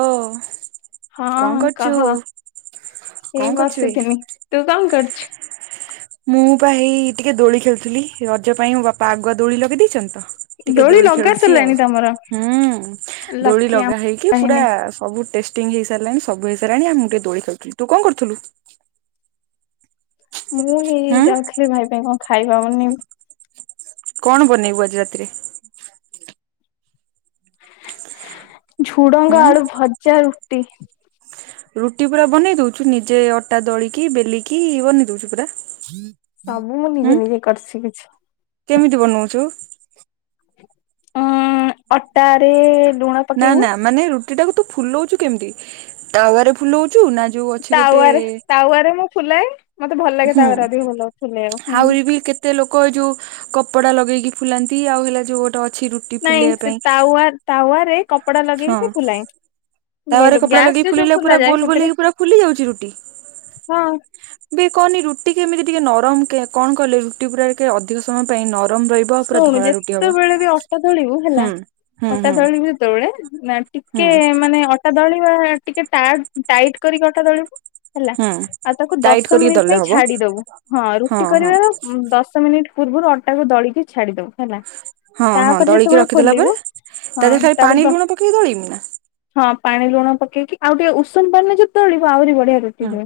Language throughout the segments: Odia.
ଓ। କଣ ହଁ କରୁଛୁ କହ ଏଇ କଣ କରୁଛୁ ବେ? ବସିଥିନି ତୁ କଣ କରୁଛୁ? ମୁଁ ବା ହେଇ ଟିକେ ଦୋଳି ଖେଳୁଥିଲି ରଜ ପାଇଁ ମୋ ବାପା ଆଗୁଆ ଦୋଳି ଲଗେଇ ଦେଇେଇଛନ୍ତି ତ। ଟିକେ ଦୋଳି ଲଗା ଖେଳୁଛି ସାରିଲାଣି ଆଉ ତମର ହୁଁ ଦୋଳି ଲକି ଆମ ଲଗା ହେଇକି ପୁରା କାହିଁନି ସବୁ ଟ ଟିଂ ହେଇସାରିଲାଣି ସବୁହେଇସାରିଲାଣି ଆ ମୁଁ ଟିକେ ଦୋଳି ଖେଳୁଥିଲି ତୁ କଣ କରୁଥିଲୁ? ମୁଁ ହେଇ ହୁଁ ଯାଉଥିଲି ଭାଇ ପାଇଁ କଣ ଖାଇବା ବନେଇବି। କଣ ବନେଇବୁ ଆଜି ରାତିରେ ଝୁଡଙ୍ଗ ହୁଁ? ଆଳୁ ଭଜା ରୁଟି। ରୁଟି ପୁରା ବନେଇ ଦଉଛୁ ନିଜେ ଅଟା ଦଳିକି ବେଲିକି ବନେଇ ଦଉଛୁ ପୁରା। ସବୁ ମୁଁ ହୁଁ? ନିଜେ ନିଜେ କରି ଶିଖିଛି। କେମିତି ବନଉଛୁ। ଉଁ ଅଟାରେ। ଲୁଣ ନା ପକେଇବୁ ନା ମାନେ ରୁଟି ଟାକୁ ତୁ ଫୁଲଉଛୁ କେମିତି ତାୱରେ ଫୁଲଉଛୁ ନା ଯୋଉ ଅଛି ଗୋଟେ ତାୱାରେ ତାୱାରେ ମୁଁ ଫୁଲାଏ ମତେ ଭଲ ଲାଗେ ତାୱାଟା ଅଧିକ ଭଲ ଫୁଲେଇବ ହୁଁ। ତେ ଲୋକ ଏଇ ଯୋଉ କପଡା ଲଗେଇକି ଫୁଲାନ୍ତି ଆଉ ହେଲା ଯୋଉ ଗୋଟେ ଅଛି ରୁ ନାଇଁ ସେ ତାୱା ତାୱାରେ କପଡ଼ା ହଁ ଲଗେଇକି ଫୁଲାଏ। ତାୱାରେ ବୁଝିପାଇଲୁ କପଡା ଲଗେଇ ଗ୍ୟାସରେ ଯୋଉ ଫୁଲିଲେ ପୁରା ଫୁଲା ଯାଏ ଗୋଲ ଗୋଲ ସେଥିରେ ହେଇକି ପୁରା ଫୁଲି ଯାଉଛି ରୁଟି। ହଁ। ବେ କହନି ରୁଟି କେମିତି ଟିକେ ନରମ କେ କଣ କଲେ ରୁଟି ପୁରା କେ ଅଧିକ ସମୟ ପାଇଁ ନରମ ରହି ଶୁଣୁ ଯେତେବେଳେ ବି ଅଟା ଦଳିବୁ ହୁଁ। ହେଲା ହୁଁ ଅଟା ହୁଁ ଦଳିବୁ ଯେତୋଳେ ନା ଟିକେ ହୁଁ ମାନେ ଅ ଅଟା ଦଳିବା ଟିକେ ଟା ଟାଇଟ୍ କରି ଅଟା ଦଳିବୁ। ହେଲା ହୁଁ ଆଉ ତାକୁ ଟାଇଟ୍ ଦଶ କରିକି ମିନିଟ୍ ଦଳିଲେ ପାଇଁ ହବ ଛାଡି ଦବୁ ହଁ ରୁଟି କରିବାର ଦଶ ମିନିଟ୍ ପୂର୍ବରୁ ଅଟାକୁ ଦଳିକି ଛାଡିଦବୁ ହେଲା। ହଁ ହଁ ତାପରେ ଦଳିକି ଯେତେବେଳେ ରଖିଦେଲା ପରେ ଖୋଲିବୁ ତା ହଁ ଦେହରେ ଖାଲି ପାଣି ତାପରେ ଲୁଣ ପକେଇକି ଦଳିବି ନା ହଁ ପାଣି ଲୁଣ ପକେଇକି ଆଉ ଟିକେ ଉଷୁମ ପାଣିରେ ଯଦି ଦଳିବ ଆହୁରି ବଢିଆ ରୁଟି ହଁ। ହୁଏ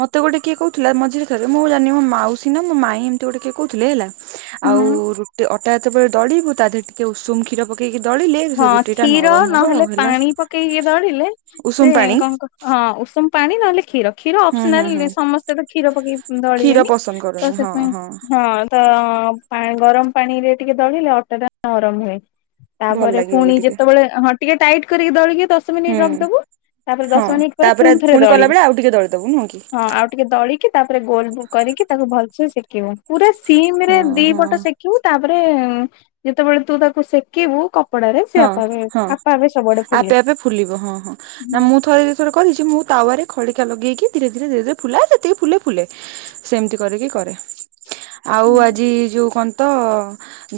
ମତେ ଗୋଟେ କିଏ କହୁଥିଲା ମଝିରେ ଥରେ ମୁଁ ଜାଣି ମୋ ମାଉସୀ ନା ମୋ ମାଇଁ ଏମିତି ଗୋଟେ କିଏ କହୁଥିଲେ ହେଲା ଆଉ ହୁଁ। ରୁଟି ଅଟା ଯେତେବେଳେ ଦଳିବୁ ତା ଦେହରେ ଟିକେ ଉଷୁମ କ୍ଷୀର ପକେଇକି ଦଳିଲେ ହଁ ସେ ରୁଟି ଟା କ୍ଷୀର ନରମ ହବ ଆଉ ନହେଲେ ହେଲା ପାଣି ପକେଇକି ଦଳିଲେ ସେ ଉଷୁମ ପାଣି କଣ କ ହଁ ଉଷୁମ ପାଣି ନହେଲେ କ୍ଷୀର। କ୍ଷୀର ହୁଁ ହୁଁ ହୁଁ ଅପସନାଲ ସମସ୍ତେ ତ କ୍ଷୀର ପକେଇ କ୍ଷୀର ଦଳିବେନି ପସନ୍ଦ ତ କରନି ହଁ ସେଥିପାଇଁ ହଁ। ତ ପା ଗରମ ପାଣିରେ ଟିକେ ଦଳିଲେ ଅଟଟା ନରମ ହୁଏ। ଭଲ ତାପରେ ଲାଗିବ ବି ପୁଣି ଟିକେ ଯେତୋବୋଳେ ହଁ ଟିକେ ଟାଇଟ୍ କରିକି ଦଳିକି ଦଶ ହୁଁ ମିନିଟ୍ ରଖିଦବୁ। ତାପରେ ହଁ ଦଶ ମିନିଟ୍ ପରେ ତାପରେ ପୁଣି ଥରେ କଲା ଦଳିବୁ ବେଳେ ଆଉ ଟିକେ ଦଳିଦବୁ ନୁହଁ କି ହଁ ଆଉ ଟିକେ ଦଳିକି ତାପରେ ଗୋଲ ଗୁ କରିକି ତାକୁ ଭଲସେ ସେକିବୁ ପୁରା ସିମ୍ ରେ ହଁ ଦି ହଁ ପଟ ସେକିବୁ ତାପରେ ଯେତେବେଳେ ତୁ ତାକୁ ସେକିବୁ କପଡାରେ। ସେ ହଁ ଆପେ ଆପେ ହଁ ଆପେ ଆପେ ସବୁଆଡେ ଫୁଲିବ। ଆପେ ଆପେ ଫୁଲିବ ହଁ ହଁ ନା ହୁଁ ମୁଁ ଥରେ କରିଛି ମୁଁ ତାୱରେ ଖଡିକା ଲଗେଇକି ଧୀରେ ଧୀରେ ଧୀରେ ଧୀରେ ଫୁଲାଏ ଯେତିକି ଫୁଲେ ଫୁଲେ। ସେମିତି କରିକି କରେ ଆଉ ହୁଁ ଆଜି ଯୋଉ କ ତ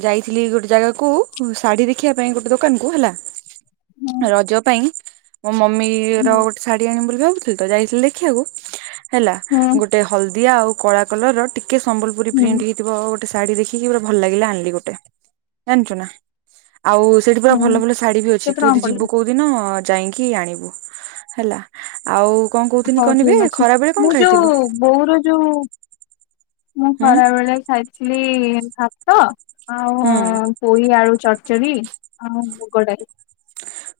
ଯାଇଥିଲି ଗୋଟେ ଜାଗାକୁ ଶାଢୀ ଦେଖିବା ପାଇଁ ଗୋଟେ ଦୋକାନ କୁ ହେଲା। ତ ହୁଁ ରଜ ପାଇଁ ମୋ ମମିର ଗୋଟେ ଶାଢୀ ଆଣିବି ବୋଲି ଅ ତୁ ତ ଯାଇଥିଲି ଦେଖିବାକୁ ହେଲା। ହୁଁ। ଟେ ହଳଦିଆ ଆଉ କଳା କଲର ଟିକେ ସମ୍ବଲପୁରୀ ହୁଁ ହୁଁ ପ୍ରିଣ୍ଟ ହି ଥିବ ଗୋଟେ ଶାଢ଼ୀ ଦେଖିକି ପୁରା ଭଲ ଲାଗିଲା ଆଣିଲି ଗୋଟେ ଜାଣିଚୁ ନାଁ? ଆଉ ସେଇଠି ପୁରା ହୁଁ ଭଲ ଭଲ ଶାଢ଼ୀ ବି ଅଛି କେତେ ତୁ ଟଙ୍କା ଯି ପଡିଲା? ଯିବୁ କୋଉଦିନ ଯାଇକି ଆଣିବୁ ହେଲା। ଆଉ କଣ କହୁଥିଲି ହଉ କନିବେ ଠିକ ଅଛି ଖରା ବେଳେ ମୁଁ କଣ ଯୋଉ ଖାଇଥିଲୁ? ବୋଉର ଯୋଉ, ମୁଁ ହୁଁ ଖରା ବେଳେ ଖାଇଥିଲି ଭାତ। ଆଉ ହୁଁ ପୋୋଇ ଆଳୁ ଚଡଚଢି ଆଉ ମୁଗଡାଲି।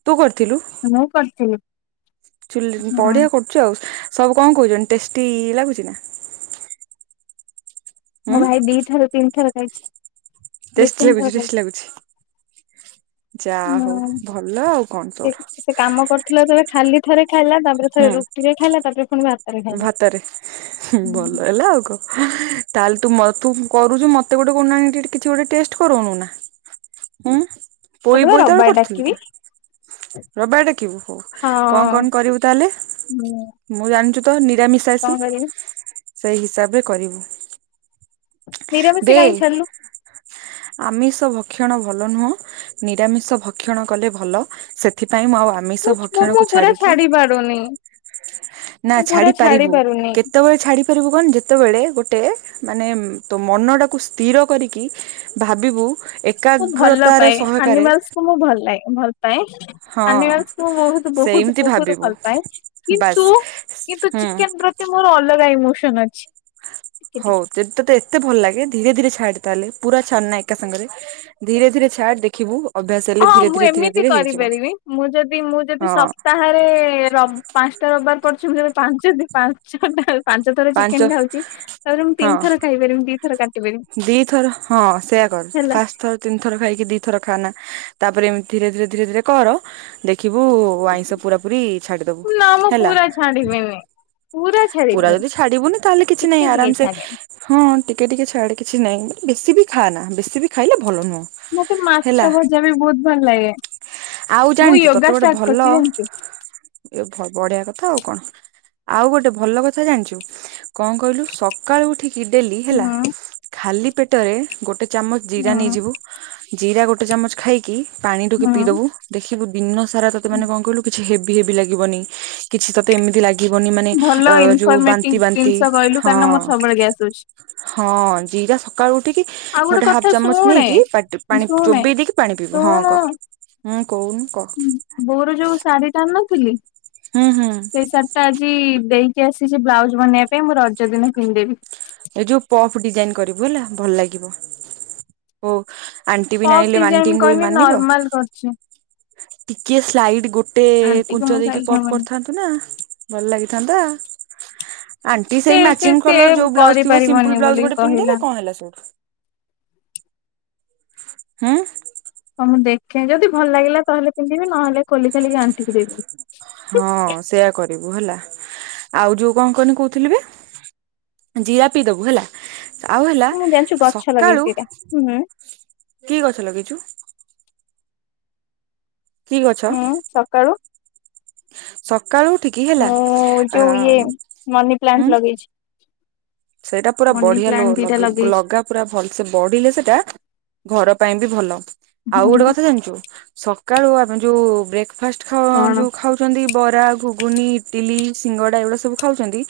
ତୁ କରିଥିଲୁ? ମୁଁ କରିଥିଲି। ଚୁଲି ହୁଁ ବଢ଼ିଆ କରୁଚୁ ଆଉ ସବୁ କଣ କହୁଛନ୍ତି ଟେଷ୍ଟି ଲାଗୁଚି ନା? ଉଁ ମୋ ଭାଇ ଦିଇ ଥର ତିନ ଖାଇଛି। ଦି ଟେଷ୍ଟି ତିନି ଥର ଲାଗୁଚି ଟେଷ୍ଟି ଖାଇଛି ଲାଗୁଛି। ଯା ହଉ ହୁଁ। ଭଲ ଆଉ କଣ ସେ ତୋର। ସେ କାମ କରୁଥିଲା ଯେତୋଳେ ଖାଲି ଥରେ ଖାଇଲା ତାପରେ ଥରେ ହୁଁ ରୁଟିରେ ଖାଇଲା ତାପରେ ପୁଣି ଭାତରେ ଖାଇଲା। ଭାତରେ ହୁଁ ଭଲ ହେଲା ଆଉ କଣ? ତାହେଲେ ତୁ ତୁ କରୁଛୁ ମତେ ଗୋଟେ କିଛି ଗୋଟେ ଟେଷ୍ଟ କରଉନୁ ନା। ଉଁ‌? ପୋଇ ତତେ ବା ବୋଇତଳୁ ରବିବାର କରୁଥିଲୁ ତ ଡାକିବି ରବାରେ ହୋଉ ହଁ କଣ କଣ କରିବୁ ତାହେଲେ ହୁଁ ମୁଁ ଜାଣିଚୁ ତ ନିରାମିଶି କଣ କରିବି ସେଇ ହିସାବ ରେ କରିବୁ। ବେ ନିରାମିଷ କାହିଁ ଛାଡିଲୁ ଆମିଷ ଭକ୍ଷଣ ଭଲ ନୁହଁ, ନିରାମିଷ ଭକ୍ଷଣ କଲେ ଭଲ। ସେଥିପାଇଁ ମୁଁ ଆଉ ଆମିଷ ଭକ୍ଷଣକୁ ଛାଡିକି ଟୁନି ନା ଛାଡି ପାରିବୁ, ପାରୁନି କେତେବେଳେ ଛାଡି ପାରିବୁ କହନି ଯେତେବେଳେ ଗୋଟେ ମାନେ ତୋ ମନ ଟାକୁ ସ୍ଥିର କରିକି ଭାବିବୁ ମୁଁ ଭଲ ଏକାଗ୍ରତାର ପାଏ ସହକାରେ ଆନିମଲସକୁ ମୁଁ ଭଲ ଲାଗେ ଭଲ ପାଏ ହଁ ଆନିମାଲ ମୁଁ ବହୁତ ବହୁତ ସେମିତି ବହୁତ ଭାବିବୁ ଭଲ ପାଏ ବାସ୍ କିନ୍ତୁ କିନ୍ତୁ ହୁଁ ଚିକେନ ପ୍ରତି ମୋର ଅଲଗା ଇମୋସନ ଅଛି। ଟିକେ ହଉ ଟିକେ। ଯଦି ତତେ ଏତେ ଭଲ ଲାଗେ ଧୀରେ ଧୀରେ ଛାଡେ ତାହେଲେ, ପୁରା ଛାଡ ନା ଏକା ସାଙ୍ଗରେ। ଧୀରେ ଧୀରେ ଛାଡ ଦେଖିବୁ ଅଭ୍ୟାସ ହେଲେ ହଁ ଧୀରେ ମୁଁ ଧୀରେ ଧୀରେ ଏମିତି ଧୀରେ ହେଇଯିବ କରିପାରିବି ମୁଁ ଯଦି ମୁଁ ଯଦି ହଁ ସପ୍ତାହ ବାରେ ପାଞ୍ଚଟା ରବିବାର ପଡୁଛି ମୁବେ ପାଞ୍ଚ ପାଞ୍ଚ ପାଞ୍ଚ ଥର ଚିକେନ ଖାଉଛି ତାପରେ ମୁଁ ତିନିଥର ଖାଇ ପାରିବି ଦିଥର କାଟି ପାରିବି। ଦି ଥର ହଁ ସେଇୟା କର ଫାଷ୍ଟ ଥର ତିନିଥର ଖାଇକି ଦି ଥର ଖାନା ତାପରେ ଏମତି ଧୀରେ ଧୀରେ ଧୀରେ ଧୀରେ କର ଦେଖିବୁ ଆଇଁଷ ପୁରା ପୁରୀ ଛାଡିଦବୁ ନା ମୁଁ ହେଲା ପୁରା ଛାଡିବିନି ପୁରା ପୁରା ଛାଡିବିନି ଯଦି ଡିବୁନି ତାହେଲେ କିଛି ନାହିଁ ଟିକେ ଟିକେ ଆରାମ ସେ ଛାଡେ ହଁ ଟିକେ ଟିକେ ଛାଆଡେ କିଛି ନାହିଁ, ବେଶୀ ବି ଖାଆ ନା ବେଶୀ ବି ଖାଇଲେ ଭଲ ନୁହଁ। ମତେ ହେଲା ମାଛ ଭଜା ବି ବହୁତ ଭଲ ଲାଗେ ଆଉ ମୁଁ ଜାଣିଛୁ ୟୋଗା ତତେ ଗୋଟେ ଷ୍ଟାର୍ଟ ଭଲ କରିଛି ଜାଣିଛୁ? ଏ ବଢିଆ କଥା ଆଉ କଣ, ଆଉ ଗୋଟେ ଭଲ କଥା ଜାଣିଛୁ? କଣ କହିଲୁ ସକାଳୁ ଉଠିକି ଡେଲି ହେଲା ହୁଁ ଖାଲି ପେଟରେ ଗୋଟେ ଚାମଚ ଜିରା ହୁଁ ନେଇଯିବୁ ଜିରା ଗୋଟେ ଚାମଚ ଖାଇକି ପାଣି ଟୋପେ ହୁଁ ପିଇଦବୁ ଦେଖିବୁ ଦିନ ସାରା ତତେ ମାନେ କଣ କହିଲୁ କିଛି ହେବି ହେବି ଲାଗିବନି କିଛିତତେ ଏମିତି ଲାଗି ଗିବନି ମାନେ ଅଯୋଉ ବାନ୍ ତିନ୍ସ କହିଲୁ କାହିଁକି ନା ମୋର ସବୁବେଳେେ ଗ୍ୟାସ ହୋଉଛି। ହଁ ଜିରା ସକାଳୁ ଉଠିକି ଆଉ ଗୋଟେ କଥା ହାଫ ଚାମଚ ଶୁଣେ ନେଇକି ପାଟି ପାଣି ଶୁଣେ ଚୋବେଇ ଦେଇକି ପାଣି ପିବ ହଁ ଶୁଣୁ କହ। ହୁଁ କହୁନୁ କ। ଵଉର ଯୋଉ ଶାଢୀ ଟା ଆଣିନଥିଲି ହୁଁ ହୁଁ। ସେଇ ସାରୀ ଟା ଆଜି ଦେଇକି ଆସିଛି ବ୍ଲାଉଜ ବନେଇବା ପାଇଁ ମୁଁ ରଜ ଦିନ ପିନ୍ଧିଦେବି। ଏ ଯୋଉ ପପ୍ ଡିଜାଇନ କରିବୁ ହେଲା ଭଲ ଲାଗିବ ଓ ଆଣ୍ଟି ବି ପପ୍ ନାଇଲେ ଡିଜାଇନ ଆଣ୍ଟିକୁ କରିନି ମାନିବ [unintelligible] ଟିକେ ସ୍ଲାଇଡ ଗୋଟେ ଆଣ୍ଟିକୁ କୁଞ୍ଚ ମୁଁ ଦେଇକି ସାଇଜ ପପ୍ ହବନି। କରିଥାନ୍ତୁ ସିନା ଭଲ ଲାଗିଥାନ୍ତା ଆଣ୍ଟି ସେ ସେଇ ସେ ମେଚିଂ ସେ କଲର ଯୋଉ ବ୍ଲାଉଜ ଥିବ କରିପାରିବନି ସିମ୍ପୁଲ ବ୍ଲାଉଜ ବୋଲି ଗୋଟେ କହିଲା। ପିନ୍ଧିଦେବେ କଣ ହେଲା ସେଇଟୁ। ହୁଁ ହଁ ମୁଁ ଦେଖେ ଯଦି ଭଲ ଲାଗିଲା ତାହେଲେ ପିନ୍ଧିବି ନହେଲେ ଖୋଲି ଖାଲିକି ଆଣ୍ଟିକି ଦେବି। ହଁ ସେୟା କରିବୁ ହେଲା। ଆଉ ଯୋଉ କଣ କନି କହୁଥିଲି ବେ ଜିରା ପିଇ ଦବୁ ହେଲା। ଆଉ ହେଲା ମୁଁ ଜାଣିଛୁ ଗଛ ଲଗେଇଛି ସକାଳୁ, ଦିଟା ହୁଁ କି ଗଛ ଲଗେଇଛୁ? କି ଗଛ? ହୁଁ ସକାଳୁ ସକାଳୁ ଉଠିକି ହେଲା ମୁଁ ଆ ଯୋଉ ଇଏ ମନି ଉଁ ପ୍ଲାଣ୍ଟ ଲଗେଇଛି। ସେଇଟା ପୁରା ମନି ବଢିଆ ଲ ପ୍ଲାଣ୍ଟ ଦିଟା ଲୁ ଲଗେଇଛି। ଲଗା ପୁରା ଭଲସେ ବଢିଲେ ସେଟା ଘର ପାଇଁ ବି ଭଲ। ଆଉ ହୁଁ ଗୋଟେ କଥା ଜାଣିଛୁ ସକାଳୁ ଆମେ ଯୋଉ ବ୍ରେକଫାଷ୍ଟ ଖା ଯଉ କଣ? ଖାଉ ଖାଉଚନ୍ତି ବରା ଘୁଗୁନି ଇଟିଲି ସିଙ୍ଗଡା ଏଗୁଡା ସବୁ ଖାଉଛନ୍ତି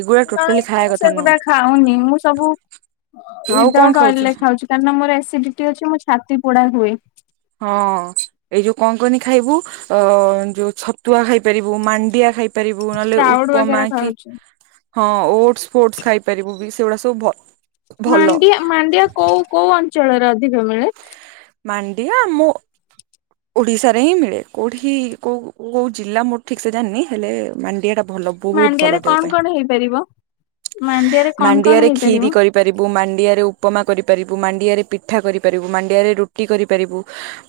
ଏଗୁଡା ଟୋଟାଲି ଖାଇବା କ ସେଗୁଡ଼ା ଖାଉନି ମୁଁ ସବୁ, [inaudible] ଆଉ କଣ ଉଇଦାଉଟ୍ ଖାଉଛୁ ଅଏଲରେ ଖାଉ ଉଚି କାହିଁକିନାଁ ମୋର ଏସିଡିଟି ଅଛି ମୋ ଛାତି ପୋଡ଼ା ହୁଏ। ହଁ ଏଇ ଯୋଉ କଣ କନି ଖାଇବୁ ଅ ଯୋଉ ଛ ତୁଆ ଖାଇ ପାରିବୁ ମାଣ୍ଡିଆ ଖାଇ ପାରିବୁ ନହେଲେ ସ୍ପ୍ରାଉଟ୍ ଉପମା ବଗେରା କି ଖାଉଛି। ହଁ ଓଟସ ଫୋଟସ ଖାଇପାରିବୁବି ସେଗୁଡ଼ା ସବୁ ଭ ଭଲ ମାଣ୍ଡିଆ ମାଣ୍ଡିଆ କୋଉ, କୋଉ ଅଞ୍ଚଳରେ ଅଧିକ ମିଳେ? ମାଣ୍ଡିଆ ମୁଁ ଓଡ଼ିଶାରେ ହିଁ ମିଳେ କୋଉଠି କୋଉ, କୋଉ ଜିଲ୍ଲା ମୁଁ ଠିକିସେ ଜାଣିନି ହେଲେ ମାଣ୍ଡିଆଟା ଭଲ ବହୁତ୍ ମାଣ୍ଡିଆରେ ଭଲ ଦେହ କଣ ପାଇଁ କଣ ହେଇପାରିବ? ମାଣ୍ଡିଆରେ କଣ କଣ ମାଣ୍ଡିଆରେ ହେଇପାରିବ? ଖିରି କରି ପାରିବୁ ମାଣ୍ଡିଆରେ ଉପମା କରିପାରିବୁ ମାଣ୍ଡିଆରେ ପିଠା କରିପାରିବୁ ମାଣ୍ଡିଆରେ ରୁଟି କରିପାରିବୁ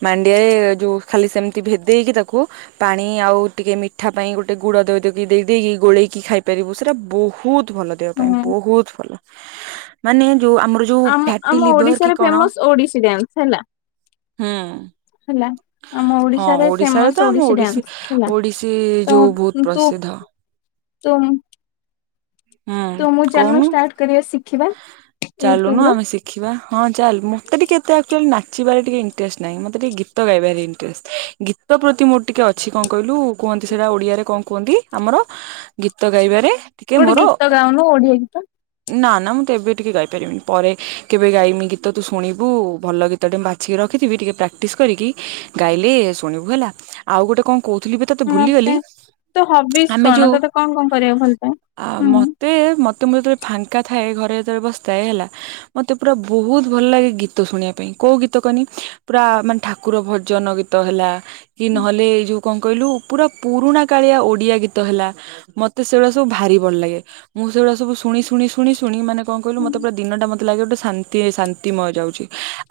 ମାଣ୍ଡିଆରେ ଯୋଉ ଖାଲି ସେମିତି ଭେଦେଇକି ତାକୁ ପାଣି ଆଉ ଟିକେ ମିଠା ପାଇଁ ଗୋଟେ ଗୁଡ଼ ଧୋଇଦେଇକି ଦେଇକି ଗୋଳେଇକି ଖାଇପାରିବୁ ସେଇଟା ବହୁତ୍ ଭଲ ଦେହ ପାଇଁ ହୁଁ ବହୁତ୍ ଭଲ ମାନେ ଯୋଉ ଆମର ଯୋଉ ଆମ ଫ୍ୟାଟି ଆମ ଲିଭର କି ଓଡିଶାରେ କଣ ଫେମସ୍ ଓଡିଶୀ ଡ୍ୟାନ୍ସ ହେଲା ହୁଁ ହେଲା ଆମ ହଁ ଓଡିଶାରେ ତ ଫେମସ୍ ଆମ ଓଡିଶୀ ଡ୍ୟାନ୍ସ ଓଡିଶୀ ହେଲାତ ଯୋଉ ବହୁତ ତୁ ପ୍ରସିଦ୍ଧ ତୁମ୍ ହୁଁ ତୁ ମୁଁ ଚାଲୁନୁ କହୁନୁ ଷ୍ଟାର୍ଟ କରିବା ଶିଖିବା? ୟୁଟ୍ୟୁବ ଚାଲୁନୁ ରୁ ଆମେ ଶି ଖିବା ହଁ ଚାଲ, ମତେ ଟିକେ ଏତେ ଆକ୍ଚଲି ନାଚିବାରେ ଟିକେ ଇଣ୍ଟରେଷ୍ଟ ନାହିଁ ମତେ ଟିକେ ଗୀତ ଗାଇାରେ ଇଣ୍ଟରେଷ୍ଟ ଗୀ ତ ପ୍ରତି ମୋର ଟିକେ ଅଛି କଣ କହିଲୁ କୁଅନ୍ତି ସେଇଟା ଓଡିଆରେ କଣ କୁଅନ୍ତି ଆମର ଗୀତ ଗାଇବାରେ ଟିକେ ଗୋଟେ ମୋର ଗୀତ ଗାଉନୁ ଓଡିଆ ଗୀତ। ନାଁ ନାଁ ମୁଁ ଏବେ ଟିକେ ଗାଇ ପାରିବିନି ପରେ କେବେ ଗାଇମି ଗୀତତୁ ଶୁଣିବୁ ଭଲ ଗୀତଟେ ବା ଛିକି ରଖିଥିବି ଟିକେ ପ୍ରାକ୍ଟିସ୍ କରିକି ଗାଇଲେ ଶୁଣିବୁ ହେଲା ଆଉ ଗୋଟେ କଣ କହୁଥିଲିବି ତତେ ଭୁଲିଗଲି ମତେ ତୋ ହବିଜ ଆମେ କଣ ଯୋଉ ତତେ କଣ କଣ କରିବାକୁ ଭଲ ପାଏ? ଆ ହୁଁ ମତେ ମତେ ମୁଁ ଯେତେବେଳେ ଫାଙ୍କା ଥାଏ ଘରେ ଯେତେବେଳେ ବସିଥାଏ ହେଲା ମତେ ପୁରା ବହୁତ୍ ଭଲ ଲାଗେ ଗୀତ ଶୁଣିବା ପାଇଁ କୋଉ ଗୀତ କନି ପୁରା ମାନେ ଠାକୁର ଭଜନ ଗୀ ତ ହେଲା କି ନହେଲେ ଏଇ ଯୋଉ କଣ କହିଲୁ ପୁରା ପୁରୁଣା କାଳିଆ ଓଡିଆ ଗୀତ ହେଲା ମତେ ସେଗୁଡ଼ା ସବୁ ଭାରି ଭଲ ଲାଗେ ମୁଁ ସେଗୁଡ଼ା ସବୁ ଶୁଣି ଶୁଣି ଶୁଣି ଶୁଣି ମାନେ କଣ କହିଲୁ ମତେ ହୁଁ ପୁରା ଦିନଟା ମତେ ଲାଗେ ଗୋଟେ ଶାନ୍ତି ଶାନ୍ତିମୟ ଯାଉଚି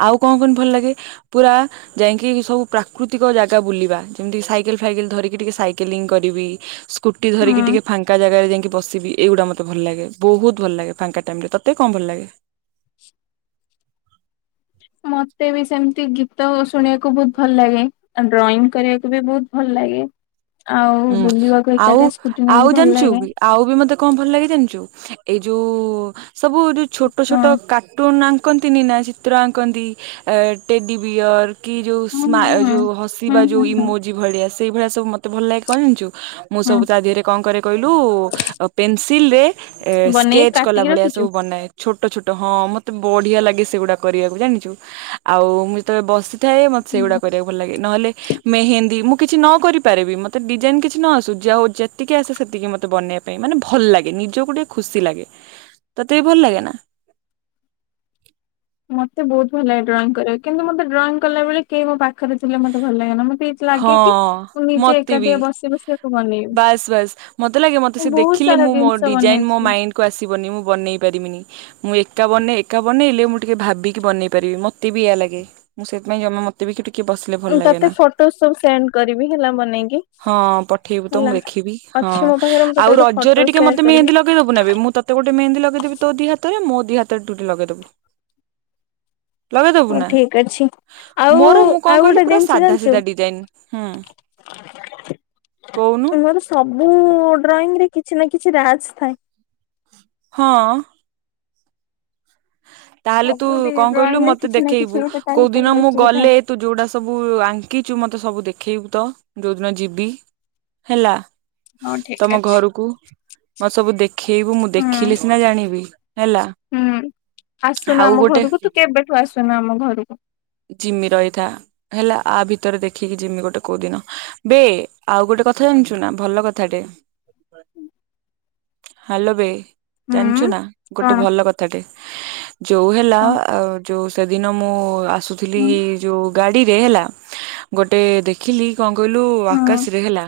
ଆଉ କଣ କହନି ଭଲ ଲାଗେ ପୁରା ଯାଇକି ସବୁ ପ୍ରାକୃତିକ ଜାଗା ବୁଲିବା ଯେମିତି ସାଇକେଲ ଫାଇକେଲ ଧରିକି ଟିକେ ସାଇକେଲିଂ କରିବି ସ୍କୁଟି ଧରିକି ଟିକେ ଫାଙ୍କା ଜାଗାରେ ଯାଇକି ବସିବି ଏଗୁଡ଼ା ମତେ ଭଲ ଲାଗେ ବହୁତ୍ ଭଲ ଲାଗେ ଫାଙ୍କା ଟାଇମରେ ତତେ କଣ ଭଲ ଲାଗେ? ମତେବି ସେମିତି ଗୀତ ଶୁଣିବାକୁ ବହୁତ୍ ଭଲ ଲାଗେ। ଆଉ ଡ୍ରଇଂ କରିବାକୁବି ବହୁତ୍ ଭଲ ଲାଗେ। ଆଉ ହୁଁ। ବୁଲିବାକୁ ଏକାଟିଆ ସ୍କୁଟି ନେଇକି ଭଲ ଲାଗେ। ଆଉବି ମତେ କଣ ଭଲ ଲାଗେ ଜାଣିଚୁ ଏଇ ଯୋଉ ସବୁ ଯୋଉ ଛୋଟ ହଁ ଛୋଟ କା ଟୁନ୍ ଆଙ୍କନ୍ତିନିନା ଚିତ୍ର ଆଙ୍କନ୍ତି ଟେଡି ବିୟର୍ କି ଯୋଉ ହୁଁ ସ୍ମ ହୁଁ ଯୋଉ ହୁଁ ହସିବା ଯୋଉ ହୁଁ ହୁଁ ଇମୋଜି ଭଳିଆ ସେଇ ଭଳିଆ ସବୁ ମତେ ଭଲ ଲାଗେ କଣ ଜାଣିଚୁ? ମୁଁ ହୁଁ ସବୁ ତାଦିହରେ କଣ କରେ କହିଲୁ ପେନସିଲରେ ଏ ହୁଁ ବନେଇକି ସ୍କେଚ କଲା କାଟିକି ଭଳିଆ ରଖିଛୁ? ସବୁ ବନାଏ। ଛୋଟ ଛୋଟ ହଁ ମୋତେ ବଢ଼ିଆ ଲାଗେ ସେଗୁଡ଼ା କରିବାକୁ ଜାଣିଚୁ ଆଉ ମୁ ତେବେ ବସିଥାଏ ମତେ ସେଗୁଡ଼ା ହୁଁ, କରିବାକୁ ଭଲ ଲାଗେ ନହେଲେ ମେହେନ୍ଦୀ ମୁଁ କିଛି ନକରିପାରେବି ମତେ ତ ଡିଜାଇନ କିଛି ନଆସୁ ଯାଉ ଯେତିକି ଆସେ ସେତିକି ମତେ ବନେଇବା ପାଇଁ ମାନେ ଭଲ ଲାଗେ ନିଜକୁ ଟିକେ ଖୁସି ଲାଗେ। ତତେବି ଭଲ ଲାଗେନା? ମତେ ବହୁତ୍ ଭଲ ଲାଗେ ଡ୍ରଇଂ କରିବାକୁ କିନ୍ତୁ ମତେ ଡ୍ରଇଂ କଲା ବେଳେ କେହି ମୋ ପାଖରେ ଥିଲେ ମତେ ଭଲ ଲାଗେନ ମତେ ଲାଗେକି ହଁ ମୁଁ ନିଜେ ମତେ ବି ଏକାଟିଆ ବସି ବସି ଆକୁ ବନେଇବି ବାସ୍ ବାସ୍ ମତେ ଲାଗେ ମତେ ମୁଁ ସେ ବହୁତ ଦେଖିଲେ ସାରା ମୁଁ ମୋ ଜିନିଷ ଡିଜାଇନ୍ ମୋ ବନେଇଥିଲି। ମାଇଣ୍ଡି କୁ ଆସିବନି ମୁଁ ବନେଇ ପାରିବିନି। ମୁଁ ଏକା ବନେଇ ଏକା ବନେଇଲେ ମୁଁ ଟିକେ ଭାବିକି ବନେଇ ପାରିବି ମତେ ବି ଏଇୟା ଲାଗେ। ମୁଁ ସେଥିପାଇଁ ଜମା ମତେ ବି କି ଟିକେ ବସ୍ ବା ଭଲ ଲାଗେ ତତେ ନା, ଫଟୋ ସବୁ ସେଣ୍ଡ କରିବି ହେଲା ବନେଇକି। ହଁ ପଠେଇବୁ ତ ମୁଁ ହେଲା ଦେଖିବି। ହଁ ଅଛି ମୋ ପାଖରେ ମୁଁ ତତେ ଆଉ ଗୋଟେ ରଜରେ ଫଟୋ ଟିକେ ସେୟାର ମତେ କରିବି ମେହେନ୍ଦି ଲଗ୍ ଲଗେଇ ଦବୁ ନା ବେ ମୁଁ ତତେ ଗୋଟେ ମେହେନ୍ଦି ଲଗେଇ ଦେବି ତୋ ଦି ହାତରେ ମୋ ଦି ହାତରେ ତୁ ଟିକେ ଲଗେଇଦବୁ। ଲଗେଇଦବୁ ହଉ ନା ଠିକ ଅଛି। ଆଉ ମୋର ମୁଁ କଣ ଆଉ କହିଲୁ ଗୋଟେ ପୁରା ଜିନିଷ ସାଧା ଜାଣିଛୁ ସିଧା ଡିଜାଇନ। ହୁଁ, କୋଉନୁ ମୋର ସବୁ ଡ୍ରଇଂ ରେ କିଛି ନା କିଛି ରାଜ ଥାଏ। ହଁ! ତାହେଲେ ତୁ ସବୁଠି କଣ ଡ୍ରଇଂ କହିଲୁ ରେ ମତେ କିଛି ନା କିଛି ଦେଖେଇବୁ ଗୋଟେ ତା କୋଉ ଦିନ ଭିତରେ ମୁଁ ଲୁଚିକି ଥାଏ। ଗଲେ ତୁ ଯୋଉଡା ସବୁ ଆଙ୍କିଛୁ ମତେ ସବୁ ଦେଖେଇବୁ ତ ଯୋଉ ଦିନ ଯିବି। ହେଲା। ହଉ ଠିକ ତମ ଅଛି ଘରକୁ, ମତେ ସବୁ ଦେଖେଇବୁ ମୁଁ ହୁଁ ଦେଖିଲେ ସିନା ଜାଣିବି। ହେଲା। ହୁଁ ଆସୁନୁ ଆଉ ଆମ ଗୋଟେ ଘରକୁ ତୁ କେବେଠୁ ଆସୁନୁ ଆମ ଘରକୁ। ଜିମି ରହିଥା ହେଲା ଆ ଭିତରେ ଦେଖିକି ଜିମି ଗୋଟେ କୋଉଦିନ। ବେ ଆଉ ଗୋଟେ କଥା ଜାଣିଛୁ ନା ଭଲ କଥାଟେ ହ୍ୟାଲୋ ବେ। ଜାଣିଛୁ ହୁଁ। ନା ଗୋଟେ କଣ ଭଲ କଥାଟେ ଯୋଉ ହେଲା କଣ ଅ ଯୋଉ ସେଦିନ ମୁଁ ଆସୁଥିଲି ହୁଁ ଯୋଉ ଗାଡିରେ ହେଲା ଗୋଟେ ଦେ ଖିଲି କଣ କହିଲୁ ହୁଁ ଆକାଶରେ ହେଲା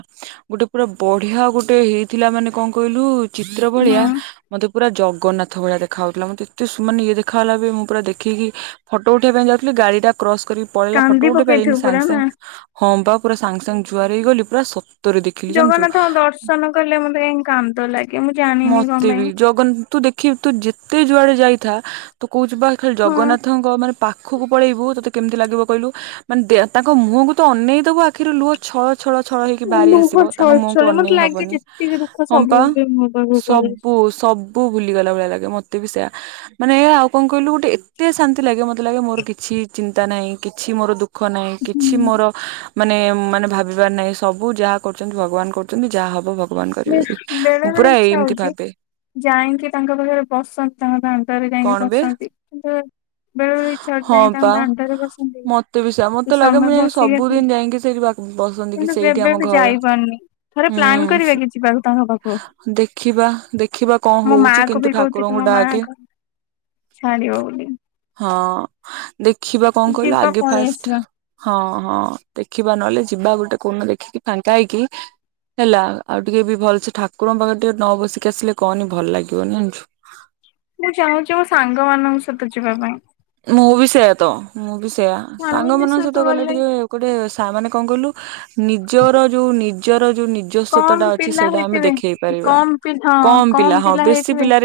ଗୋଟେ ପୁରା ବଢିଆ ଗୋଟେ ହେଇଥିଲା ମାନେ କଣ କହିଲୁ ଚିତ୍ର ଭଳିଆ ହୁଁ ମତେ ପୁରା ଜଗନ୍ନାଥ ଭଳିଆ ଦେଖା ହଉଥିଲା ମତେ ଏତେ ସୁ ମାନେ ଇଏ ଦେଖାହେଲା ବେ ମୁଁ ପୁରା ଦେଖିକି ଫଟୋ ଉଠେଇବା ପାଇଁ ଯାଉଥିଲି ଗାଡି ଟା କ୍ରସ କରିକି ପଳେଇଲା କାନ୍ଦି ଫଟୋ ଉଠେଇ ପାଇଲିନି ପକେଇଥିବୁ ପୁରା ସାଙ୍ଗ ନା। ସାଙ୍ଗ ହଁ ବା ପୁରା ସାଙ୍ଗ ସାଙ୍ଗ ଜୁହାର ହେଇଗଲି ପୁରା ସ ଜଗନ୍ନାଥଙ୍କ ଦର୍ଶନ କଲେ ମତେ କାହିଁକ କାନ୍ଦ ଲାଗ ମତେ ବି ଜଗନ୍ନା ତୁ ଦେଖିବି ତୁ ଯେତେ ଯୁଆଡେ ଯାଇଥା ତୁ କହୁଛୁ ବା ଖାଲି ହଁ। ଜଗନ୍ନାଥ ଙ୍କ ମାନେ ପାଖକୁ ପଳେଇବୁ ତୋତେ କେମିତି ଲାଗିବ କହିଲୁ ମାନେ ଦେ ତାଙ୍କ ମୁହଁକୁ ତ ଅନେଇଦବୁ ଆଖିରୁ ଲୁହ ଛ ଛଳ ଛଳ ହେଇକି ବାହାରି ଲୁହ ଆସିବ ତାଙ୍କ ମୁହଁକୁ ଛଳଛଳି ମତେ ଅନେଇ ଲାଗେ ହବନି ଯେତିକି ଦୁଃଖ ହଁ ପା [unintelligible] ସବୁ ସବୁ ଭୁଲିଗଲା ଭଳିଆ ଲାଗେ ମତେ ବି ସେୟା ମାନେ ଏଆ ଆଉ କଣ କହିଲୁ ଗୋଟେ ଏତେ ଶାନ୍ତି ଲାଗେ ମତେ ଲାଗେ ମୋର କିଛି ଚିନ୍ତା ନାହିଁ କିଛି ମୋର ଦୁଃ ଖ ନାହିଁ କିଛି ଆସୁଛି। ମୋର ମାନେ ମାନେ ଭାବିବାର ନାହିଁ ସବୁ ଯାହା କରୁଛନ୍ତି ଭଗବାନ କରୁଛନ୍ତି ଯାହା ହବ ଭ ଭଗବାନ ବେ କରିବେ ବି ବେଳେ ମୁଁ ବେଳେ ପୁରା ଇଚ୍ଛା ଏମିତି ହଉଛି ଭାବେ ଯାଇକି ତାଙ୍କ ପାଖରେ ବସନ୍ତି ତାଙ୍କ ଦାଣ୍ଡରେ ଯାଇଁକି କଣ ବେ ବସନ୍ତି କିନ୍ତୁ ବେଳେବେଳେ ଇଚ୍ଛା ହଉଛି ହଁ ଯାଇଁକି ତାଙ୍କ ପା ଦାଣ୍ଡରେ ବସନ୍ତି କି ମତେ ବି ସେୟା ମତେ କିଛି ଲାଗେ ମୁଁ ସମୟ ଯାଇକି ବସିକି ଆସନ୍ତି ସବୁଦିନ ଯାଇକି ସେଇଠି ବା ବସନ୍ତି କି କିନ୍ତୁ ସେଇଠି କେବେ ଆମ ବି ଘର। ଯାଇପାରୁନି ଥରେ ପ୍ଲାନ କରିବା ହୁଁ କି ଯିବାକୁ ତାଙ୍କ ପାଖକୁ ଦେଖିବା ଦେଖିବା କଣ ମୋ ମା ହଉଛି କୁ ବି କିନ୍ତୁ ଠାକୁରଙ୍କୁ ଡାକେ ଛାଡ଼ିବ ବୋଲି ହଁ ଦେଖିବା କଣ କହିଲ ଯିବା ଆଗେ ପଳେଇ ଫାଷ୍ଟ୍ ଆସିବା ହଁ ହଁ ଦେଖିବା ନହେଲେ ଯିବା ଗୋଟେ କୋଉଦିନ ଦେଖିକି ଫାଙ୍କା ହେଇକି ହେଲା ଆଉ ଟିକେ ବି ଭଲସେ ଠାକୁରଙ୍କ ପାଖରେ ଟିକେ ନ ବସିକି ଆସିଲେ କହନି ଭଲ ଲାଗିବନି ଜାଣିଛୁ। ମୁଁ ଚାହୁଁଛି ମୋ ସାଙ୍ଗମାନଙ୍କ ସହିତ ଯିବା ପାଇଁ ମୁଁ ବି ସେଇୟା ତ ମୁଁ ବି ସେଇୟା ସାଙ୍ଗମାନଙ୍କ ସହିତ ଗଲେ ଟିକେ ଗୋଟେ ସା ମାନେ କଣ କହିଲୁ ନିଜର ଯୋଉ ନିଜର ଯୋଉ ନି ନିଜଶ୍ଵତ ଟା କମ ଅଛି ପିଲା ସେଇଟା ଆମେ ହେଇଥିବେ ଦେଖେଇ ପାରିବା କମ ପି ହଁ କମ ପିଲା ହଁ ବେଶି ହେଇଥିବେ ପିଲାରେ